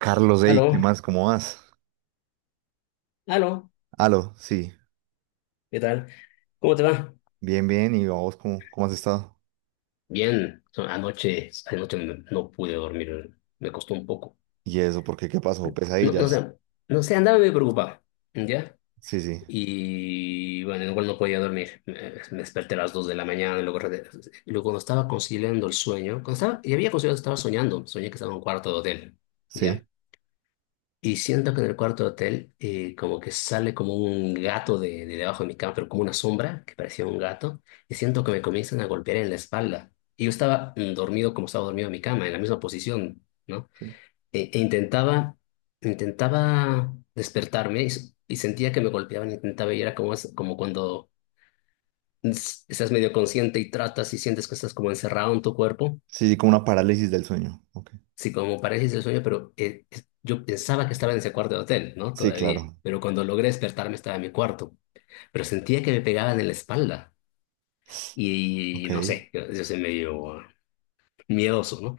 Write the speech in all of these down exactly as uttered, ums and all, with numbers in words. Carlos, hey, ¿qué Aló, más? ¿Cómo vas? aló, Aló, sí, ¿qué tal? ¿Cómo te va? bien, bien, y vos, ¿cómo, cómo has estado? Bien, so- anoche, anoche me- no pude dormir, me costó un poco. ¿Y eso? ¿Por qué? ¿Qué pasó? No, no ¿Pesadillas? sé, no sé, andaba medio preocupado, ¿ya? Sí, sí, Y bueno, igual no podía dormir, me, me desperté a las dos de la mañana, y luego, re- y luego cuando estaba conciliando el sueño, cuando estaba, y había conciliado, estaba soñando, soñé que estaba en un cuarto de hotel, ¿ya? sí, Y siento que en el cuarto hotel, eh, como que sale como un gato de, de debajo de mi cama, pero como una sombra que parecía un gato, y siento que me comienzan a golpear en la espalda. Y yo estaba, mm, dormido como estaba dormido en mi cama, en la misma posición, ¿no? sí, E, e intentaba, intentaba despertarme y, s- y sentía que me golpeaban, intentaba y era como, es- como cuando es- estás medio consciente y tratas y sientes que estás como encerrado en tu cuerpo. sí, sí, como una parálisis del sueño. Ok. Sí, como parece ese sueño, pero eh, es- yo pensaba que estaba en ese cuarto de hotel, ¿no? Sí, Todavía. claro, Pero cuando logré despertarme estaba en mi cuarto. Pero sentía que me pegaban en la espalda. Y ok, no sé, yo, yo soy medio miedoso, ¿no?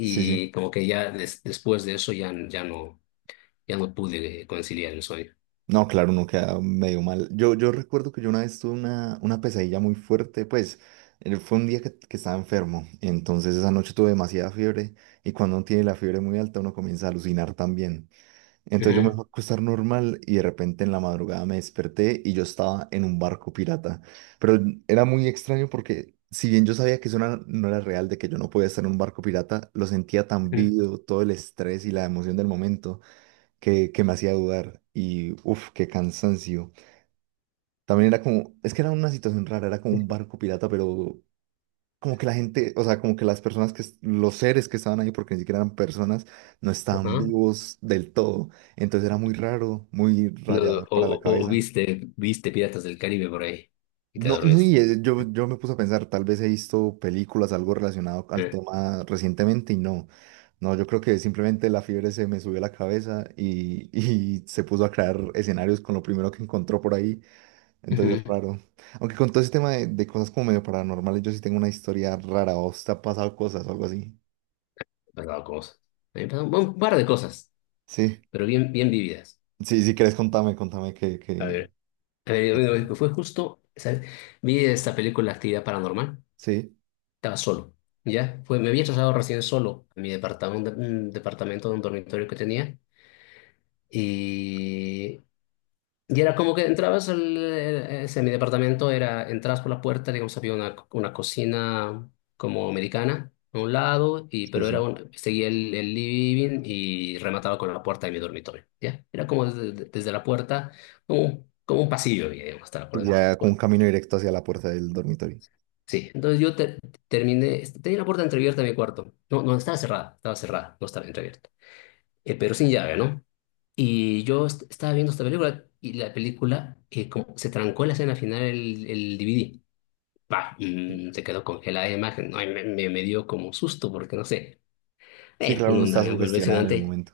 sí, sí. como que ya des- después de eso ya, ya no, ya no pude conciliar el sueño. No, claro, uno queda medio mal. Yo, yo recuerdo que yo una vez tuve una, una pesadilla muy fuerte, pues eh, fue un día que, que estaba enfermo, entonces esa noche tuve demasiada fiebre y cuando uno tiene la fiebre muy alta uno comienza a alucinar también. Entonces yo me Ujú, fui a acostar normal y de repente en la madrugada me desperté y yo estaba en un barco pirata. Pero era muy extraño porque si bien yo sabía que eso no era, no era real, de que yo no podía estar en un barco pirata, lo sentía tan ujú, vivo, todo el estrés y la emoción del momento que, que me hacía dudar. Y uff, qué cansancio. También era como, es que era una situación rara, era como un barco pirata, pero como que la gente, o sea, como que las personas que, es- los seres que estaban ahí, porque ni siquiera eran personas, no estaban ajá. vivos del todo. Entonces era muy raro, muy No, o, rayador para la o- o cabeza. viste, viste Piratas del Caribe por ahí y te No, no, dormiste. y eh, yo, yo me puse a pensar, tal vez he visto películas, algo relacionado al Eh, tema recientemente y no. No, yo creo que simplemente la fiebre se me subió a la cabeza y, y se puso a crear escenarios con lo primero que encontró por ahí. Ujú. Me Entonces, es han raro. Aunque con todo ese tema de, de cosas como medio paranormales, yo sí tengo una historia rara. ¿O te ha pasado cosas o algo así? pasado cosas. Me han pasado un par de cosas, Sí, pero bien, bien vividas. sí, si quieres, contame, contame que, A que... ver, a ver, bueno, fue justo, ¿sabes? Vi esta película Actividad Paranormal, Sí, estaba solo, ¿ya? Fue, me había trasladado recién solo a mi departamento, un departamento de un dormitorio que tenía y, y era como que entrabas al, eh, ese, mi departamento, era, entrabas por la puerta, digamos, había una, una cocina como americana a un lado, y, sí, pero era sí. un, seguía el, el living y remataba con la puerta de mi dormitorio, ¿ya? Era como desde, desde la puerta, como un como un pasillo, digamos, hasta la puerta de mi cuarto. Ya con un Bueno. camino directo hacia la puerta del dormitorio. Sí, entonces yo te- terminé, este, tenía la puerta entreabierta de mi cuarto. No, no, estaba cerrada, estaba cerrada, no estaba entreabierta. Eh, pero sin llave, ¿no? Y yo est- estaba viendo esta película y la película, eh, como se trancó en la escena final el, el D V D. Bah, mm, se quedó congelada la imagen. Ay, me, me, me dio como susto porque no sé. Sí, Eh, claro, Uno uno anda está medio sugestionado en el convencionante momento.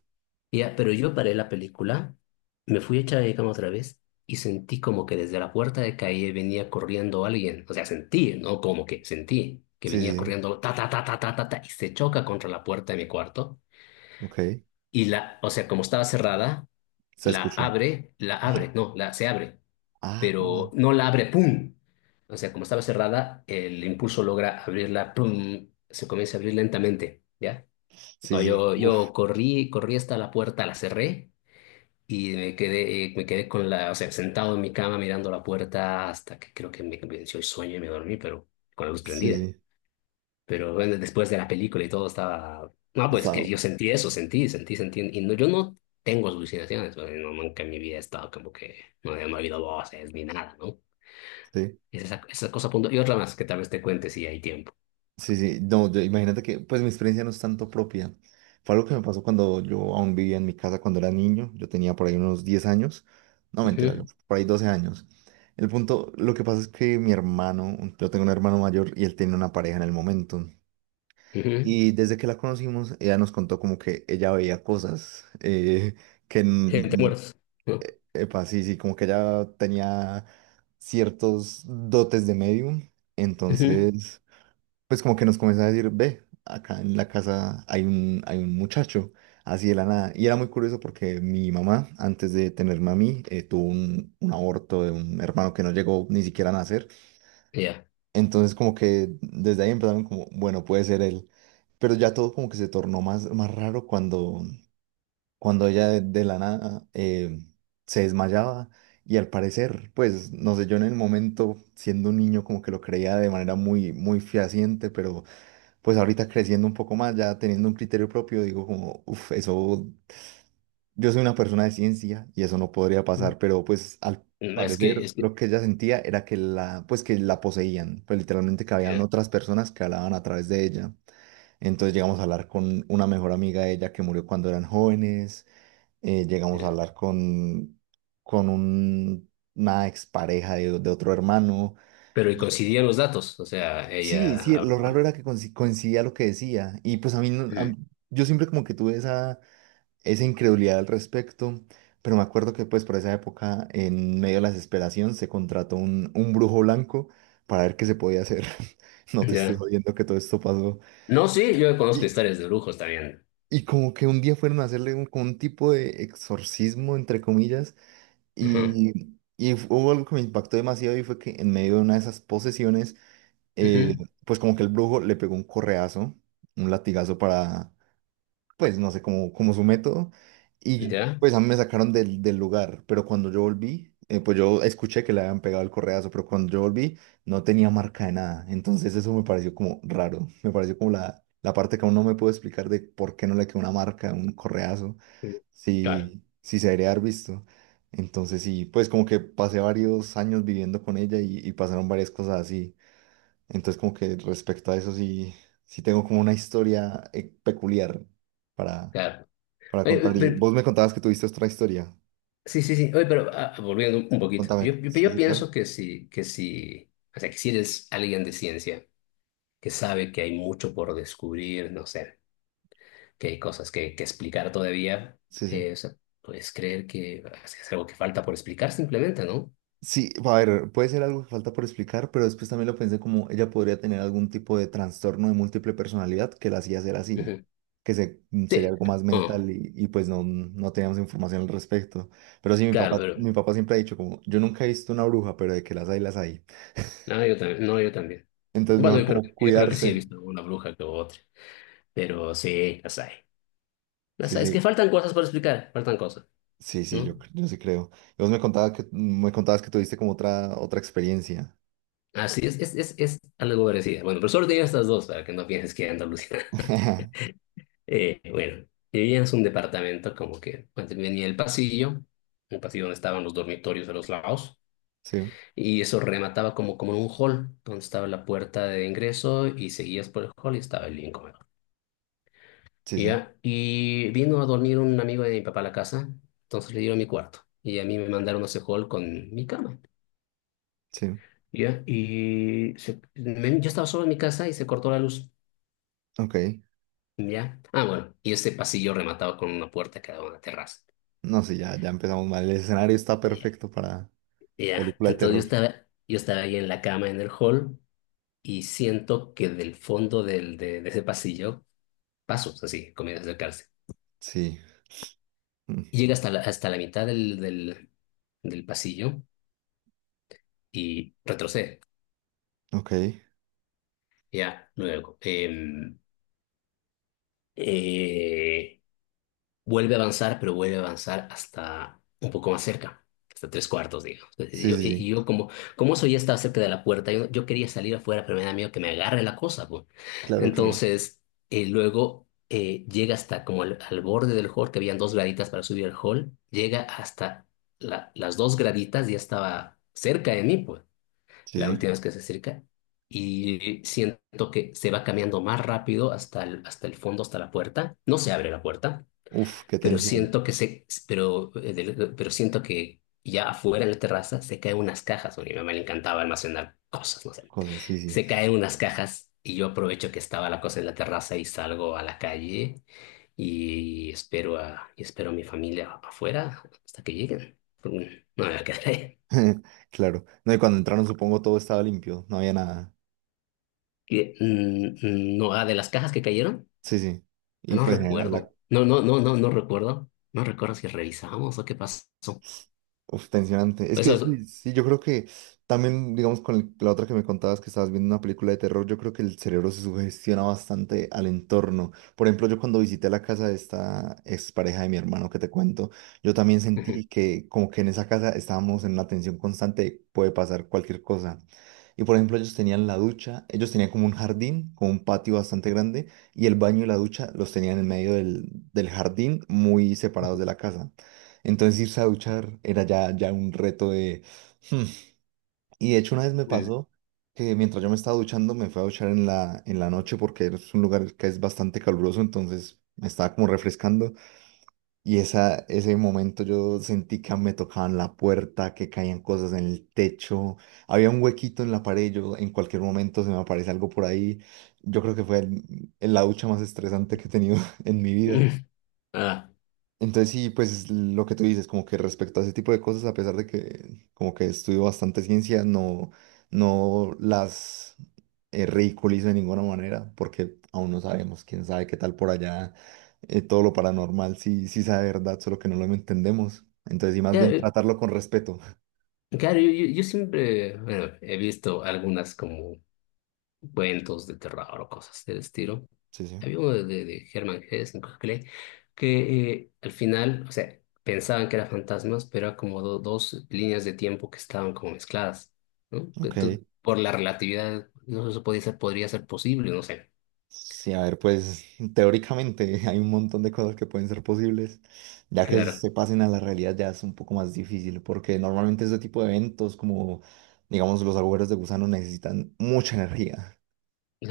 ya, pero yo paré la película, me fui a echar de cama otra vez y sentí como que desde la puerta de calle venía corriendo alguien. O sea, sentí, ¿no? Como que sentí que Sí, sí, venía sí. corriendo ta, ta, ta, ta, ta, ta, ta, y se choca contra la puerta de mi cuarto. Ok, Y la, o sea, como estaba cerrada, se la escuchó. abre, la abre, Ah, no, la, se abre, ah, pero bueno. no la abre, ¡pum! O sea, como estaba cerrada, el impulso logra abrirla, ¡pum! Se comienza a abrir lentamente, ¿ya? Sí, No, sí. yo, Uf, yo corrí, corrí hasta la puerta, la cerré. Y me quedé, eh, me quedé con la, o sea, sentado en mi cama mirando la puerta hasta que creo que me venció el sueño y me dormí, pero con la luz sí, prendida. sí. Pero bueno, después de la película y todo estaba. No, pues Está... que yo sentí eso, sentí, sentí, sentí. Y no, yo no tengo alucinaciones, o sea, no, nunca en mi vida he estado como que no, he- no ha habido voces ni nada, ¿no? Sí. Es esa, esa cosa punto. Y otra más que tal vez te cuente si hay tiempo. Sí, sí, no, yo- imagínate que, pues mi experiencia no es tanto propia. Fue algo que me pasó cuando yo aún vivía en mi casa cuando era niño. Yo tenía por ahí unos diez años. No, mentira, yo Ujú, por ahí doce años. El punto, lo que pasa es que mi hermano, yo tengo un hermano mayor y él tenía una pareja en el momento. ujú. Y desde que la conocimos, ella nos contó como que ella veía cosas, eh, que, Gente n- muerta. epa, sí, sí, como que ella tenía ciertos dotes de medium. Ok. Ujú. Entonces pues como que nos comenzó a decir, ve, acá en la casa hay un, hay un muchacho, así de la nada. Y era muy curioso porque mi mamá, antes de tenerme a mí, eh, tuvo un, un aborto de un hermano que no llegó ni siquiera a nacer. Ya. Entonces como que desde ahí empezaron como, bueno, puede ser él. Pero ya todo como que se tornó más, más raro cuando, cuando ella de, de la nada eh, se desmayaba. Y al parecer, pues, no sé, yo en el momento, siendo un niño, como que lo creía de manera muy, muy fehaciente, pero pues ahorita creciendo un poco más, ya teniendo un criterio propio, digo como, uff, eso, yo soy una persona de ciencia y eso no podría pasar, pero pues al Es que, parecer es que, lo que ella sentía era que la, pues que la poseían, pues literalmente que habían ya, otras personas que hablaban a través de ella. Entonces llegamos a hablar con una mejor amiga de ella que murió cuando eran jóvenes, eh, llegamos a ya. hablar con, con un- una expareja de, de otro hermano. Pero y coincidían los datos, o sea, Sí, ella sí, lo raro hablaba. era que coinci- coincidía lo que decía. Y pues a mí, no- a- Mm. mí- yo siempre como que tuve esa, esa incredulidad al respecto, pero me acuerdo que pues por esa época, en medio de la desesperación, se contrató un, un brujo blanco para ver qué se podía hacer. No te estoy Ya. jodiendo que todo esto pasó. No, sí, yo conozco Y, historias de brujos también. y como que un día fueron a hacerle un, como un tipo de exorcismo, entre comillas, Ajá, y, y hubo algo que me impactó demasiado y fue que en medio de una de esas posesiones, eh, ujú. pues como que el brujo le pegó un correazo, un latigazo para, pues no sé, como, como su método, y Ya. pues a mí me sacaron del, del lugar, pero cuando yo volví, eh, pues yo escuché que le habían pegado el correazo, pero cuando yo volví no tenía marca de nada, entonces eso me pareció como raro, me pareció como la, la parte que aún no me puedo explicar de por qué no le quedó una marca, un correazo, Mm. Claro, si, si se debería haber visto. Entonces sí, pues como que pasé varios años viviendo con ella y, y pasaron varias cosas así. Entonces, como que respecto a eso sí, sí tengo como una historia eh, peculiar para, claro. para Oye, pe- contar. Y pe- vos me contabas que tuviste otra historia. sí, sí, sí. Oye, pero, ah, volviendo un poquito. Contame. Yo, yo, Sí, yo sí, claro. pienso que si, que si, o sea, que si eres alguien de ciencia que sabe que hay mucho por descubrir, no sé, que hay cosas que, que explicar todavía, Sí, sí. eh, o sea, puedes creer que es algo que falta por explicar simplemente, ¿no? Sí, a ver, puede ser algo que falta por explicar, pero después también lo pensé como ella podría tener algún tipo de trastorno de múltiple personalidad que la hacía ser así, Ujú. que se, mm, sería Sí. algo más Oh, mental y, y pues no, no teníamos información al respecto. Pero sí, mi papá, claro. mi papá siempre ha dicho como, yo nunca he visto una bruja, pero de que las hay, las hay. No, yo también. No, yo también. Entonces Bueno, mejor yo creo, que- como yo creo que sí he cuidarse. visto una bruja que otra, pero sí, las hay. Sí, Las hay. Es sí. que faltan cosas por explicar, faltan cosas, Sí, sí, ¿no? yo, cre- yo sí creo. Y vos me contabas que, me contabas que tuviste como otra, otra experiencia. Así es, es, es, es algo parecido. Bueno, pero solo tenía estas dos para que no pienses que Andalucía. Eh, bueno, vivíamos un departamento como que antes venía el pasillo, un pasillo donde estaban los dormitorios a los lados, Sí, y eso remataba como, como en un hall, donde estaba la puerta de ingreso y seguías por el hall y estaba el living comedor. sí, sí, Ya, y vino a dormir un amigo de mi papá a la casa, entonces le dieron mi cuarto. Y a mí me mandaron a ese hall con mi cama. sí. Ya, y se- me- yo estaba solo en mi casa y se cortó la luz. Ok. Ya. Ah, bueno, y ese pasillo rematado con una puerta que daba a una terraza. No, sí, ya, ya empezamos mal. El escenario está Ya. perfecto para Ya. película de Entonces yo terror. estaba, yo estaba ahí en la cama en el hall y siento que del fondo del, de, de ese pasillo, pasos así, comienza a acercarse. Sí. Mm. Y llega hasta la, hasta la mitad del, del, del pasillo y retrocede. Ok. Ya, luego. em, eh, Vuelve a avanzar, pero vuelve a avanzar hasta un poco más cerca, hasta tres cuartos, digamos. Entonces, Sí, yo, sí, y- y sí. yo como, como eso ya estaba cerca de la puerta, yo, yo quería salir afuera, pero me da miedo que me agarre la cosa, pues. Claro, claro. Entonces, eh, luego, eh, llega hasta como al, al borde del hall, que habían dos graditas para subir al hall, llega hasta la- las dos graditas, ya estaba cerca de mí, pues Sí, la sí. última vez que se acerca. Y siento que se va cambiando más rápido hasta el, hasta el fondo, hasta la puerta. No se abre la puerta, Uf, qué pero tensión. siento que se, pero, eh, del- pero siento que ya afuera en la terraza se caen unas cajas. Bueno, a mi mamá le encantaba almacenar cosas, no sé. Cosas, sí, sí. Se caen unas cajas y yo aprovecho que estaba la cosa en la terraza y salgo a la calle y espero a, y espero a mi familia afuera hasta que lleguen. Mm. No me voy a quedar ahí. Claro. No, y cuando entraron, supongo todo estaba limpio. No había nada. Que, mm, mm, No, ah, de las cajas que cayeron. Sí, sí. Y No pues en general, la, recuerdo. No, no, no, no, no recuerdo. No recuerdo si revisamos o qué pasó. uf, tensionante. Es Pues que eso sí, sí, yo creo que también, digamos, con el- la otra que me contabas que estabas viendo una película de terror, yo creo que el cerebro se sugestiona bastante al entorno. Por ejemplo, yo cuando visité la casa de esta expareja de mi hermano que te cuento, yo también es. sentí que como que en esa casa estábamos en una tensión constante, de puede pasar cualquier cosa. Y por ejemplo, ellos tenían la ducha, ellos tenían como un jardín, como un patio bastante grande, y el baño y la ducha los tenían en medio del, del jardín, muy separados de la casa. Entonces irse a duchar era ya, ya un reto de. Hmm. Y de hecho una vez me Ujú. pasó que mientras yo me estaba duchando me fui a duchar en la, en la noche porque es un lugar que es bastante caluroso, entonces me estaba como refrescando y esa, ese momento yo sentí que me tocaban la puerta, que caían cosas en el techo, había un huequito en la pared, yo en cualquier momento se me aparece algo por ahí. Yo creo que fue el- el- la ducha más estresante que he tenido en mi Ujú. vida. Ah, Entonces sí, pues lo que tú dices, como que respecto a ese tipo de cosas, a pesar de que como que estudio bastante ciencia, no, no las eh, ridiculizo de ninguna manera, porque aún no sabemos, quién sabe qué tal por allá, eh, todo lo paranormal sí, sí sabe verdad, solo que no lo entendemos. Entonces sí, más bien claro, tratarlo con respeto. claro, yo, yo- yo siempre, bueno, he visto algunas como cuentos de terror o cosas del estilo. Sí, sí. Había uno de, de, de Hermann Hesse, creo que leí, que, eh, al final, o sea, pensaban que eran fantasmas, pero era como do- dos líneas de tiempo que estaban como mezcladas, ¿no? Que Ok. tú, por la relatividad, no eso podía ser, podría ser posible, no sé. Sí, a ver, pues teóricamente hay un montón de cosas que pueden ser posibles, ya que Claro. se pasen a la realidad ya es un poco más difícil, porque normalmente este tipo de eventos, como digamos los agujeros de gusano, necesitan mucha energía.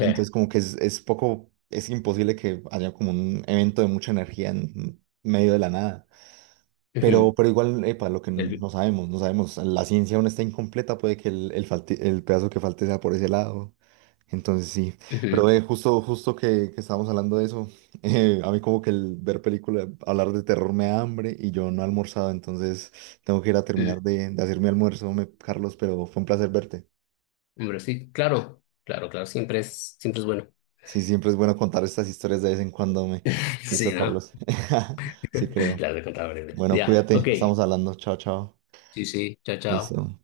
Entonces como que es, es poco, es imposible que haya como un evento de mucha energía en medio de la nada. Pero, Ujú, pero igual, epa, lo que el- no sabemos, no sabemos, la ciencia aún está incompleta, puede que el, el falte- el pedazo que falte sea por ese lado. Entonces sí, pero ujú, eh, justo, justo que, que estábamos hablando de eso, eh, a mí como que el ver películas, hablar de terror me da hambre y yo no he almorzado, entonces tengo que ir a mm. terminar de, de hacer mi almuerzo, me- Carlos, pero fue un placer verte. Hombre, sí, claro, claro, claro, siempre es, siempre es bueno. Sí, siempre es bueno contar estas historias de vez en cuando, me... Sí, Listo, ¿no? Carlos. Sí, creo. Las de contadores. Bueno, Ya, cuídate, ok. estamos hablando. Chao, chao. Sí, sí, chao, chao. Listo.